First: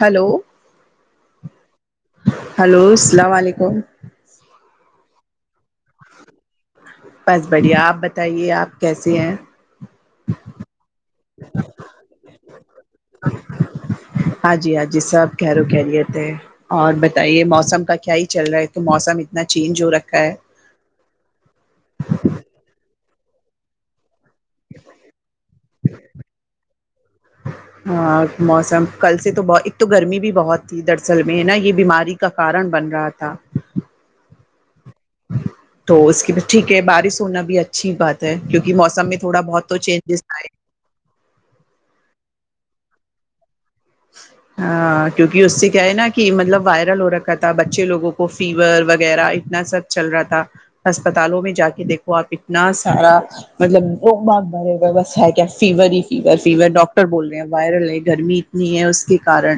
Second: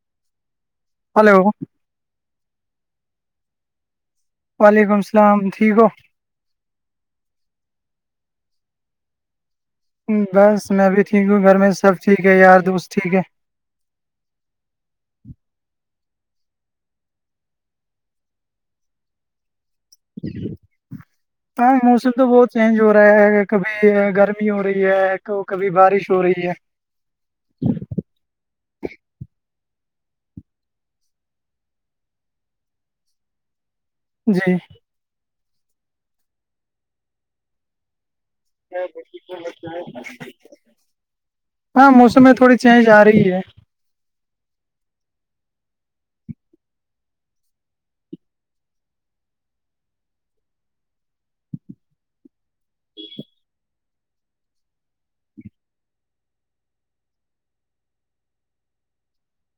hello hello hello اسلام علیکم وعلیکم اسلام ٹھیک ہو بس بڑھیا آپ بتائیے آپ کیسے ہیں بس میں یھی ٹھیک ہوں گھر میں سب ٹھیک ہے یار دوست ٹھیک ہے ہاں جی ہاں جی سب کھیر و کھیریت ہے اور بتائیے موسم کا کیا ہی چل رہا ہے تو موسم اتنا چینج ہو رکھا ہے ہاں موسم تو بہت چینج ہو رہا ہے اگر کبھی گرمی ہو رہی ہے تو کبھی بارش ہو رہی ہے ہاں موسم کل سے تو ب ایک تو گرمی بھی بہت تھی دراصل میں ہے نا یہ بیماری کا کارن بن رہا تھا جی تو اس کی بھی ٹھیک ہے بارش ہونا بھی اچھی بات کیونکہ موسم میں تھوڑا بہت تو چینجیز آئے ہاں موسم میں تھوڑی چینج آ رہی ہے [inaudible] ہاں کیونکہ اس سے کیا ہے نا مطلب وائرل ہو رکھا تھا بچے لوگوں کو فیور وغیرہ اتنا سب چل رہا تھا اسسپتالوں میں جا کے دیکھو آپ اتنا سارا مطلب وہ بگ بھرے بس ہے کیا فیور ہی فیور فیور ڈاکٹر بول رہے ہیں وائرل ہے گرمی نی ہے اس کی کارن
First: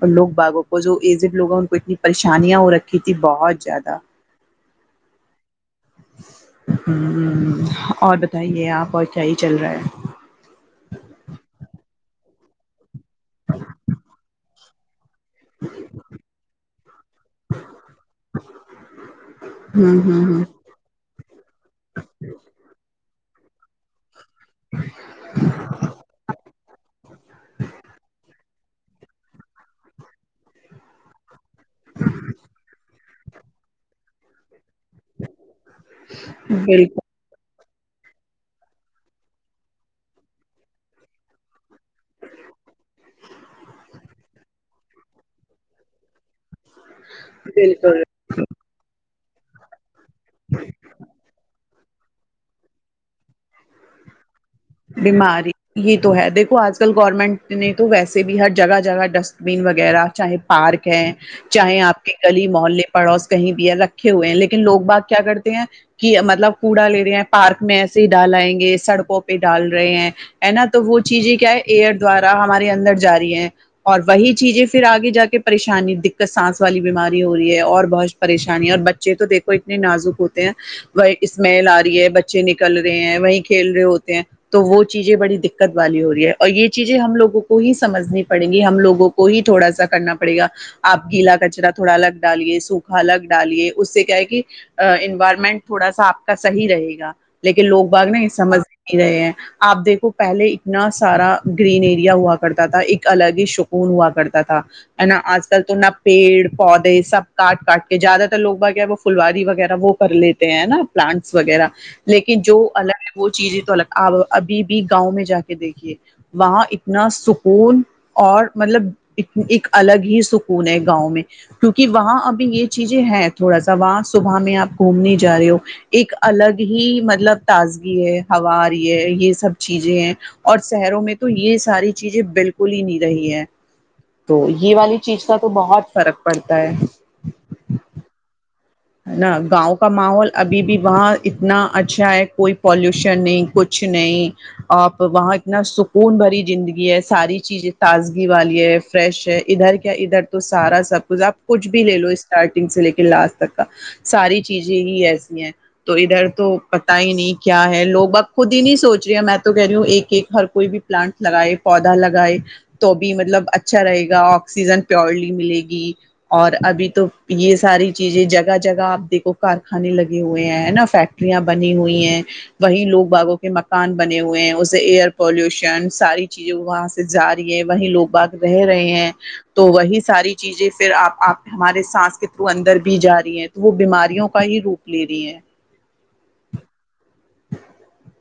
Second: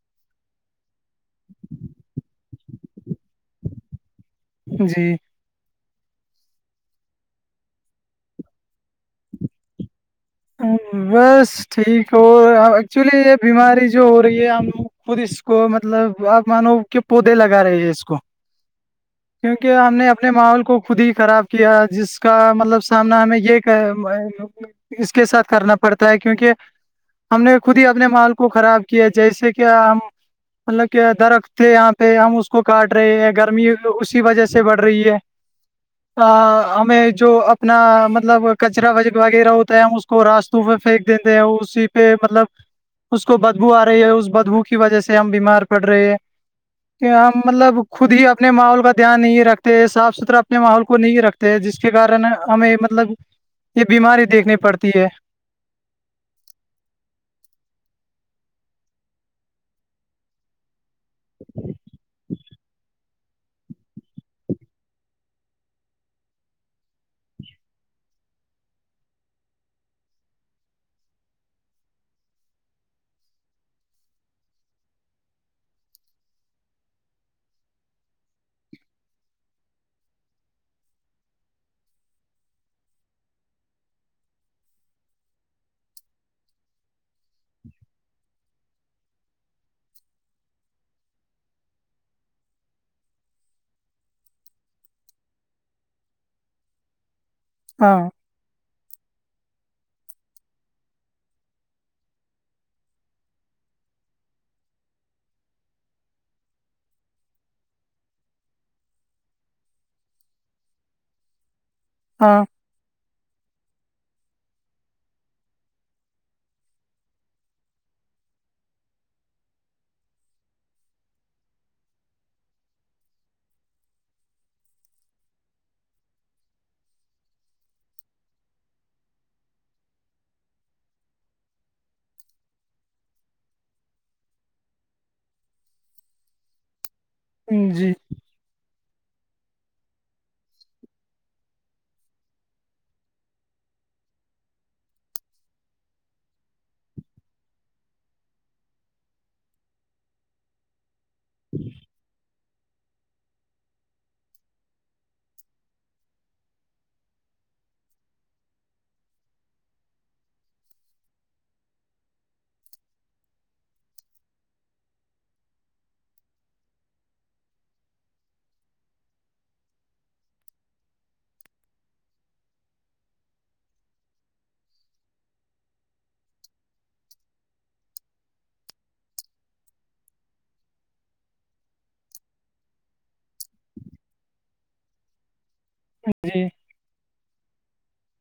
اور لوگ باغوں کو جو ایجڈ لوگوں کو اتنی پریشانیاں ہو رکھی تھی بہت زیادہ جی ہوں اور بتائیے آپ اور کیا ہی چل رہا ہے بس ٹھیک ہو ایکچولی یہ بیماری جو ہو رہی ہے ہم لوگ خود اس کو مطلب آپ مانو کہ پودے لگا رہے ہیں اس کو کیونکہ ہم ہ نے ہ اپنے ہ ماحول کو خود ہی خراب کیا جس کا مطلب سامنا یہ کہے ہم اس کے ساتھ کرنا پڑتا ہے کیونکہ ہم نے خود ہی اپنے ماحول کو خراب کیا جیسے کہ ہم مطلب کہ درخت تھے یہاں پہ ہم اس کو کاٹ رہے ہیں گرمی اسی وجہ سے سے بڑھ رہی ہے ا بالکل ہمیں جو اپنا مطلب کچرا و وغیرہ ہوتا ہے ہم اس کو راستوں پہ پھینک دیتے ہیں اسی پہ مطلب اس کو بدبو آ رہی ہے اس بدبو کی وجہ سے ہم بیمار پڑ رہے ہیں کہ ہم مطلب بالکل خود ہی اپنے ماحول کا دھیان نہیں رکھتے صاف ستھرا اپنے ماحول کو نہیں رکھتے ہیں جس کے کارن ہمیں مطلب یہ بیماری دیکھنے بیماری یہ تو ہے دیکھو آج کل گورنمنٹ نے تو ویسے بھی ہر جگہ جگہ ڈسٹ بین وغیرہ چاہے پارک ہے چاہیں آپ کے گلی محلے پڑوس کہیں بھی ہے رکھے ہوئے ہیں لیکن لوگ بات کیا کرتے ہیں کہ مطلب کوڑا لے رہے ہیں پارک میں ایسے ہی ڈال آیینگے سڑکوں پہ ڈال رہے ہیں ہے نا تو وہ چیزیں کیا ہے ایئر دوارا ہمارے اندر جاری ہے اور وہی چیزیں پھر آگے جا کے پریشانی دقت سانس والی بیماری ہو رہی ہے اور بہت پریشانی اور بچے تو دیکھو اتنے نازک ہوتے ہیں وہیں اسمیل آ رہی ہے بچے نکل رہے ہیں وہی کھیل رہے ہوتے ہیں تو وہ چیزیں بڑی دقت والی ہو رہی ہے اور یہ چیزیں ہم لوگوں کو ہی سمجھنی پڑیں گی ہم لوگوں کو کو ہی تھوڑا سا کرنا پڑے گا آپ گیلا کچرا تھوڑا الگ ڈالیے سوکھا الگ ڈالیے اس سے کیا ہے کہ انوائرمنٹ تھوڑا سا آپ کا صحیح رہے گا لیکن لوگ ہاں بات نا سمجھ ہی نہیں رہے ہیں آپ دیکھو پہلے اتنا سارا گرین ایریا ہوا کرتا تھا ایک الگ ہی سکون ہوا کرتا تھا ہے نا آج کل تو نا پیڑ پودے سب کاٹ کاٹ کے زیادہ تر لوگ کا کیا وہ فلواری وغیرہ وہ کر لیتے ہیں نا پلانٹس وغیرہ لیکن ہاں جو الگ وہ چیزیں آپ ابھی بھی گاؤں میں جا کے دیکھیے وہاں اتنا سکون اور مطلب ایک الگ ہی سکون ہے گاؤں میں کیونکہ وہاں ابھی یہ چیزیں ہے تھوڑا سا وہاں صبح میں آپ گھومنے جا رہے ہو ایک الگ ہی مطلب تازگی ہے ہوا آ رہی ہے یہ سب چیزیں ہیں اور شہروں میں تو یہ ساری چیزیں بالکل ہی نہیں رہی ہے تو یہ والی چیز کا تو بہت فرق پڑتا ہے ہم جی ہے نا گاؤں کا ماحول ابھی بھی وہاں اتنا اچھا ہے کوئی پالوشن نہیں کچھ کچھ نہیں آپ وہاں اتنا سکون بھری زندگی ہے ساری چیزیں تازگی والی ہے فریش ہے ادھر کیا ادھر تو سارا سب کچھ آپ کچھ بھی لے لو اسٹارٹنگ سے لے کے لاسٹ ساری چیزیں ہی ایسی ہیں تو ادھر تو پتا ہی نہیں کیا ہے لوگ اب خود ہی نہیں سوچ رہے میں تو کہہ رہی ہوں ایک ایک ہر کوئی بھی پلانٹس لگائے پودا لگائے تو بھی مطلب اچھا رہے گا آکسیجن پیورلی ملے گی اور ابھی تو یہ ساری چیزیں جگہ جگہ آپ دیکھو کارخانے لگے ہوئے ہیں نا فیکٹریاں بنی ہوئی ہیں وہی لوگ باغوں کے مکان بنے ہوئے ہیں اسے ایئر پولوشن ساری چیزیں وہاں جا رہی ہے وہیں لوگ بھاگ رہ رہے ہیں تو وہی ساری چیزیں پھر آپ اپ ہمارے سانس کے تھرو اندر بھی جا رہی ہے تو وہ بیماریوں کا ہی روپ لے رہی ہیں جی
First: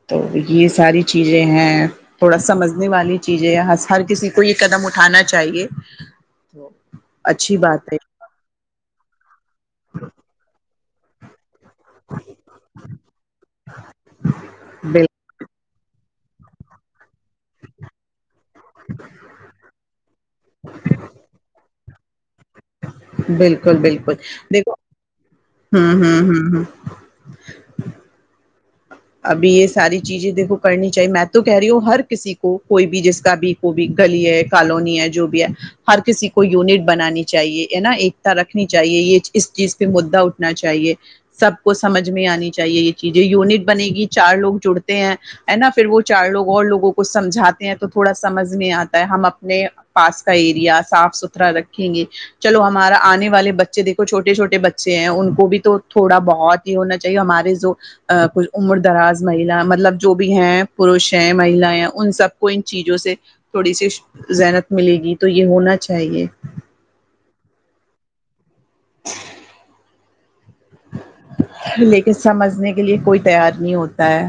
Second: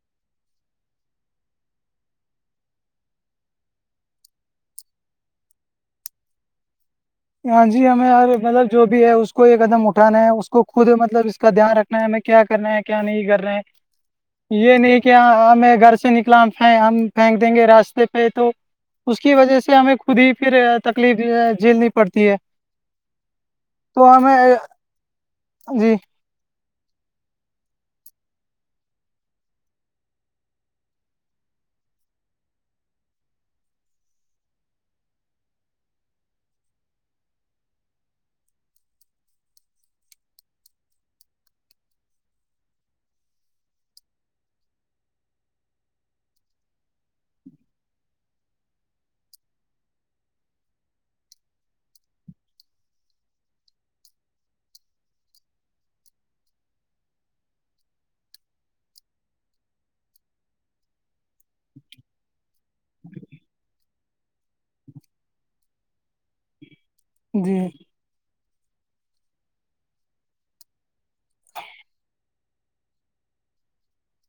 تو یہ ساری چیزیں ہیں تھوڑا سمجھنے والی چیزیں ہر کسی کو یہ قدم اٹھانا چاہیے تو اچھی ہاں جی بات ہے ہمیں مطلب جو بھی ہے اس کو یہ قدم اٹھانا ہے کو خود مطلب اس کا دھیان رکھنا ہے ہمیں کیا کرنا ہیں کیا نہیں کرنا ہیں یہ نہیں کہ بالکل ہمیں گھر سے نکلا ہم پھینک دیں گے راستے پہ تو اس کی وجہ سے ہمیں خود ہی پھر تکلیف جھیلنی پڑتی ہے بالکل تو بالکل ہمیں دیکھو ہاں جی ہاں ہاں ہ ابھی یہ ساری چیزیں دیکھو کرنی چاہیے میں تو کہہ رہی ہوں ہر کسی کو کوئی بھی جس کا بھی وہ بھی گلی ہے کالونی ہے جو بھی ہے ہر کسی کو یونٹ بنانی چاہیے ہے نا ایکتا رکھنی چاہیے یہ اس چیز پہ مدعا اٹھنا چاہیے سب کو سمجھ میں آنی چاہیے یہ چیزیں یونٹ بنے گی چار لوگ جڑتے ہیں ہے نا پھر وہ چار لوگ اور لوگوں کو سمجھاتے ہیں تو تھوڑا سمجھ میں آتا ہے ہم اپنے پاس کا ایریا صاف ستھرا رکھیں گے چلو ہمارا آنے والے بچے دیکھو چھوٹے چھوٹے بچے ہیں ان کو بھی تو تھوڑا بہت یہ ہونا چاہیے ہمارے جو ک عمر دراز مہیلا مطلب جو بھی ہیں پروش ہیں مہیلا ہیں ان سب کو ان چیزوں سے تھوڑی سی زحنت ملے گی تو یہ ہونا چاہیے جی لیکن سمجھنے کے لیے کوئی تیار نہیں ہوتا ہے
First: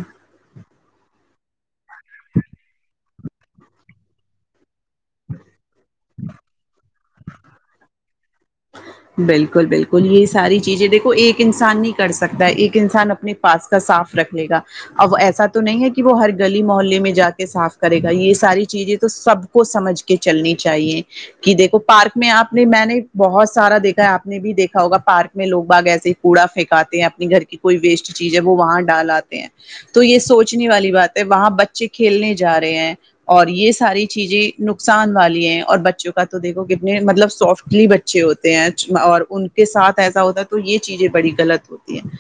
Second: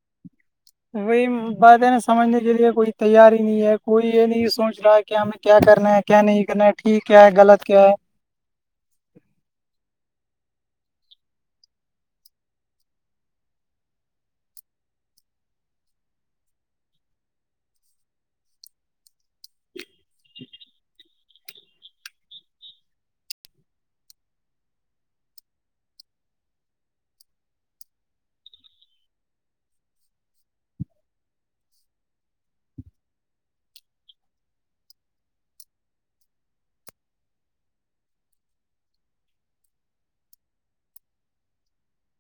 وہی بات ہے نا سمجھنے کے لیے کوئی تیاری ہی نہیں ہے کوئی یہ نہیں سوچ رہا کہ ہمیں کیا کر کرنا ہے کیا نہیں کرنا ٹھیک کیا ہے غلط کیا ہے بالکل بالکل یہی ساری چیزیں دیکھو ایک انسان نہیں کر سکتا ایک انسان اپنے پاس کا صاف رکھ لے گا اب ایسا تو نہیں ہے کہ وہ ہر گلی محلے میں جا کے صاف کرے گا یہ ساری چیزیں تو سب کو سمجھ کے کہ چلنی چاہیے کہ دیکھو پارک میں آپ نے میں نے بہت سارا دیکھا ہے آپ نے بھی دیکھا ہوگا پارک میں لو گ باگ ایسے ہی کوڑا پھینکاتے ہیں اپنی گھر کی کوئی ویسٹ چیز ہے وہ وہاں ڈال آتے ہیں تو یہ سوچنے والی بات ہے وہاں بچے کھیلنے جا رہے ہیں اور یہ ساری چیزیں نقصان والی ہیں اور بچوں کا تو دیکھو کتنے مطلب سو فٹلی بچ بچے ہوتے ہیں اور ان کے ساتھ ایسا ہوتا ہے تو یہ چیزیں بڑی غلط ہوتی ہیں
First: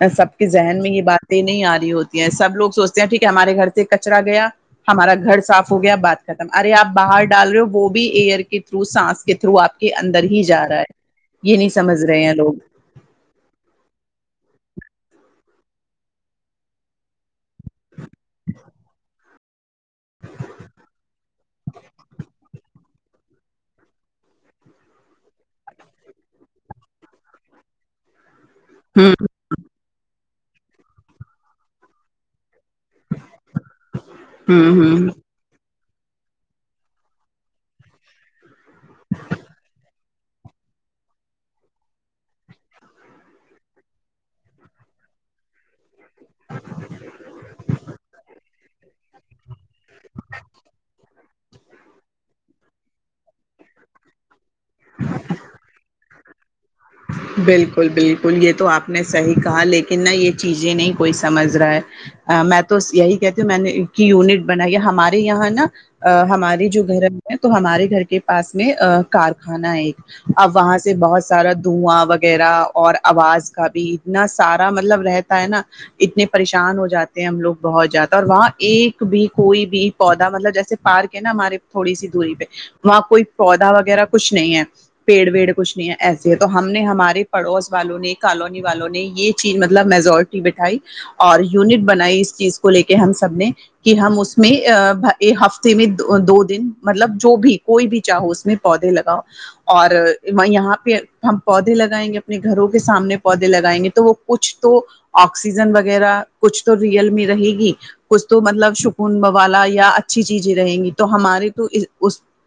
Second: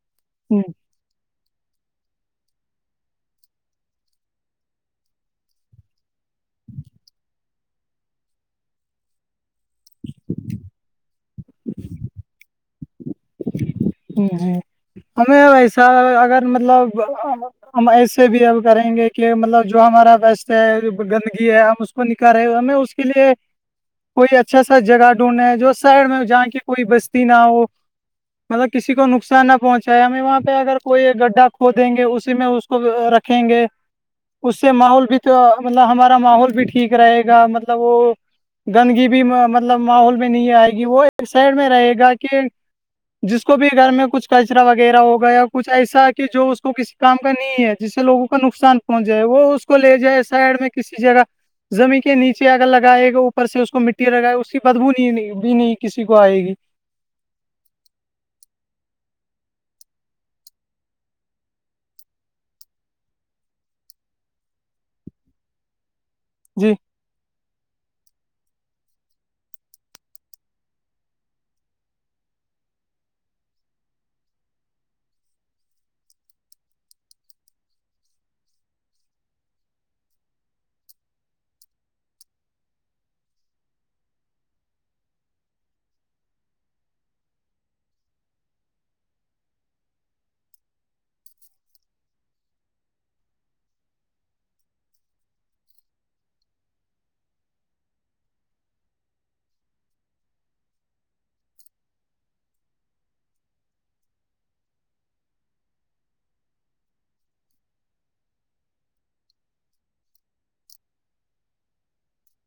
ا سب کے ہے ذہن میں یہ بات یں نہیں آ رہی ہوتی ہیں سب لوگ سوچتے ہیں ٹھیک ہے ہمارے گھر سے کچرا گیا ہمارا گھر صاف ہو گیا بات ختم ارے آپ باہر ڈال رہے ہو وہ بھی ایئر کے تھرو سانس کے تھرو آپ کے اندر ہی جا رہا ہے یہ نہیں سمجھ رہے ہیں لوگ ہ ہ ہمیں ویسا اگر مطلب ہم ایسے بھی اب کریں گے کہ مطلب جو ہمارا وست ہے گندگی ہے ہم اس کو نکالے ہمیں اس کے لیے کوئی اچھا سا جگہ ڈھونڈیں جو شہر میں جہاں کی کوئی بستی نہ ہو مطلب کسی کو ہوں نقصان نہ پہنچا ہمیں وہاں پہ اگر کوئی گڈھا کھو دیں گے اسی میں اب رکھیں گے اس سے ہوں ہوں ماحول بھی تو مطلب ہمارا ماحول بھی ٹھیک رہے گا مطلب وہ گندگی بھی مطلب ماحول میں نہیں آئے گی وہ ایک سائڈ میں رہے گا کہ جس کو بھی گھر میں کچھ کچرا وغیرہ ہوگیا یا کچھ ایسا ہے کہ جو اس کو کس کام کا نہیں ہے جس سے لوگوں نقصان پہنچ جائے وہ اس کو لے جائے سائڈ میں کسی جگہ زمین کے نیچے اگر لگائے اوپر سے اس کو مٹی لگائے اس کی بدبو نہیں بھی نہیں کسی کو آئے گی بالکل بالکل یہ تو آپ نے صحیح کہا لیکن نہ یہ چیزیں نہیں کوئی سمجھ رہا ہے میں تو یہی کہتی ہوں میں نے کی یونٹ بنائی ہمارے یہاں نا ا ہماری جی جو گھر ہے تو ہمارے گھر کے پاس میں ا کارخانہ ہے ایک اب وہاں سے بہت سارا دھواں وغیرہ اور آواز کا بھی اتنا سارا مطلب رہتا ہے نا اتنے پریشان ہو جاتے ہیں ہم لوگ بہت جیادہ اور وہاں ایک بھی کوئی بھی پودا مطلب جیسے پارک ہے نا ہمارے تھوڑی سی دوری پہ وہاں کوئی پودا وغیرہ کچھ نہیں ہے پیڑ ویڑ کچھ نہیں ہے ایسا تو ہم نے ہمارے پڑوس والوں نے کالونی والوں نے یہ چیز مطلب میجورٹی بٹھائی اور یونٹ بنائی اس چیز کو لے کے ہم سب نے کہ ہم اس میں ہفتے میں دو دن مطلب جو بھی کوئی بھی چاہو اس میں پودے لگاؤ اور میں یہاں پہ ہم پودے لگائیں گے اپنے گھروں کے سامنے پودے لگائیں گے تو وہ کچھ تو آکسیجن وغیرہ کچھ تو ریئل میں رہے گی کچھ تو مطلب شکون بوالا یا اچھی چیزیں رہیں گی تو ہمارے تو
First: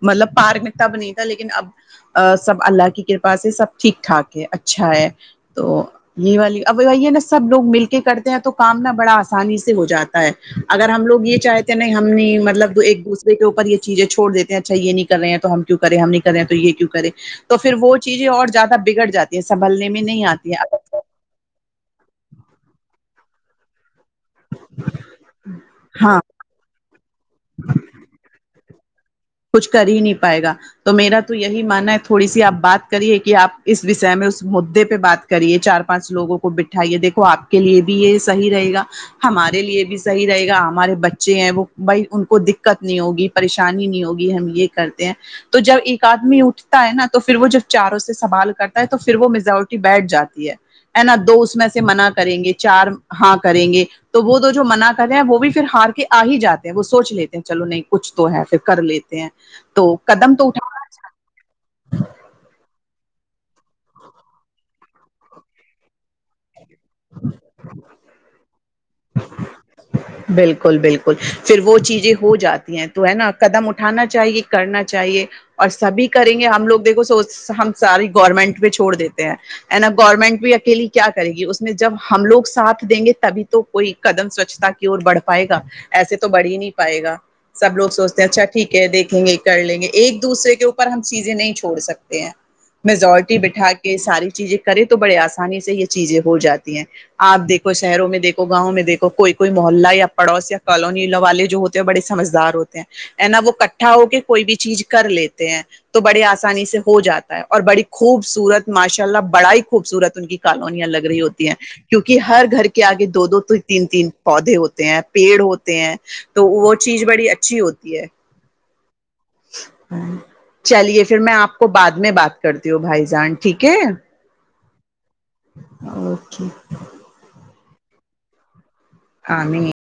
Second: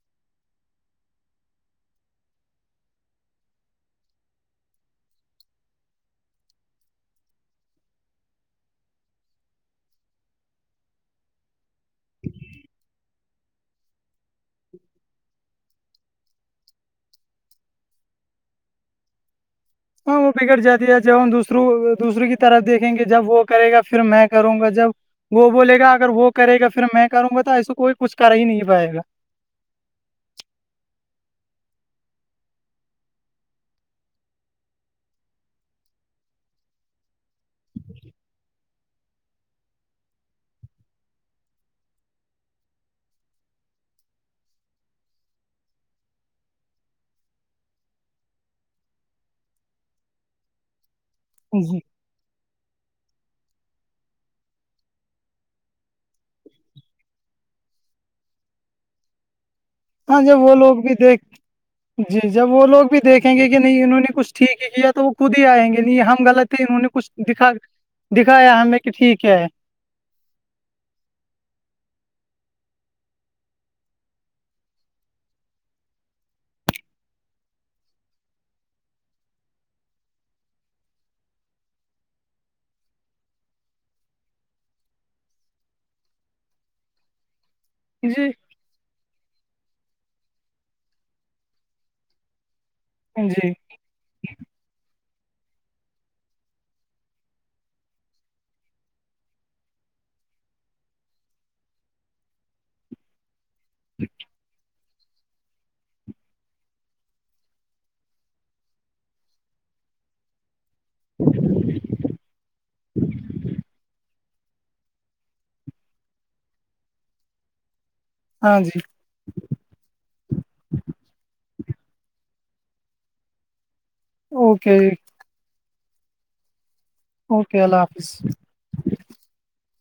مطلب پارک میں تب نہیں تھا لیکن اب سب اللہ کی کرپ کرپا سے سب ٹھیک ٹھاک ہے اچھا ہے تو یہ والی اب بھائی ہے نا سب لوگ مل کے کرتے ہیں تو کام نا بڑا آسانی سے ہو جاتا ہے اگر ہم لوگ یہ چاہے تے ہیں نہیں ہم نہیں مطلب ایک دوسرے کے اوپر یہ چیزیں چھوڑ دیتے ہیں اچھا یہ نہیں کر رہے ہیں تو ہم کیوں کرے ہم نہیں کررہے تو یہ کیوں کریں تو پھر وہ چیزیں اور زیادہ بگڑ جاتی یہ سنبلنے میں ہاں نہیں وہ آتی بگڑ ہیں جاتی ہے جب ہم دوسروں دوسرے کی طرف دیکھیں گے جب وہ کرے گا فر میں کروں گا جب وہ بولے گا اگر ہاں وہ کرے گا فر میں کروں گا تو ایسے کوئی کچھ کر ہی نہیں پائے گا کچھ کر ہی نہیں پائے گا تو میرا تو یہی ماننا ہے تھوڑی سی آپ بات کریے کہ آپ اس وشے میں اس مدے پہ بات کریے چار پانچ لوگوں کو بٹھائیے دیکھو آپ کے لیے بھی یہ صحیح رہے گا ہمارے لیے بھی صحیح رہے گا ہمارے بچے ہیں وہ بھائی ان کو دقت نہیں ہوگی پریشانی نہیں ہوگی بھی ہم یہ کرتے ہیں تو جب ایک آدمی اٹھتا ہے نا تو پھر وہ جب چاروں سے سوال کرتا ہے تو پھر وہ میزورٹی بیٹھ جاتی ہے ہے نا دو اس میں جی سے منع کریں گے چار ہاں کریں گے تو وہ تو جو منع کرے ہیں وہ بھی پھر ہار کے آ ہی جاتے ہیں وہ سوچ لیتے ہیں چلو نہیں کچھ تو ہے پھر کر لیتے تے ہے ہاں جو وہ لوگ بھی دیکھتے جی جب وہ لوگ بھی دیکھیں گے کہ نہیں انہوں نے کچھ ٹھیک ہی کیا تو وہ خود ہی آئیں گے نہیں ہم غلط انہوں نے کچھ دکھا دکھایا ہمیں کہ ٹھیک ہے بالکل بالکل پھر وہ چیزیں ہو جاتی ہیں تو ہے نا قدم اٹھانا چاہیے کرنا چاہیے اور سبھی کریں گے ہم لوگ دیکھو سو ہم ساری گورنمنٹ پہ چھوڑ دیتے ہیں ہے نا گورنمنٹ بھی اکیلی کیا کرے گی اس میں جب ہم لوگ ساتھ دیں گے تبھی تو کوئی قدم سوچھتا کے اور بڑھ پائے گا ایسے تو بڑھ ہی نہیں پائے گا سب لوگ سوچتے ہیں جی اچھا ٹھیک ہے دیکھیں گے کر لیں گے ایک دوسرے کے اوپر ہم چیزیں نہیں چھوڑ سکتے ہیں میزورٹی جی بٹھا کے ساری چیزیں کرے تو بڑے آسانی سے یہ چیزیں ہو جاتی ہیں آپ دیکھو شہروں میں دیکھو گاؤں میں دیکھو کوئی کوئی محلہ یا پڑوس یا کالونی والے جو ہوتے ہیں وہ بڑے سمجدار ہوتے ہیں نا وہ کٹ اٹھا ہو کے کوئی بھی چیز کر لیتے ہیں تو بڑے آسانی سے ہو جاتا ہے اور بڑی خوبصورت ماشاء اللہ بڑا ہی خوبصورت ان کی کالونیاں لگ رہی ہوتی ہیں کیونکہ ہر گھر کے آگے دو دو تین تین پودے ہوتے ہیں پیڑ ہوتے ہیں تو وہ چیز بڑی اچھی ہوتی ہے ہاں جی ہمم چلیے پھر میں آپ کو بعد میں بات کرتی ہوں بھائی جان ٹھیک ہے اوکے اوکے اوکے اللہ حافظ امین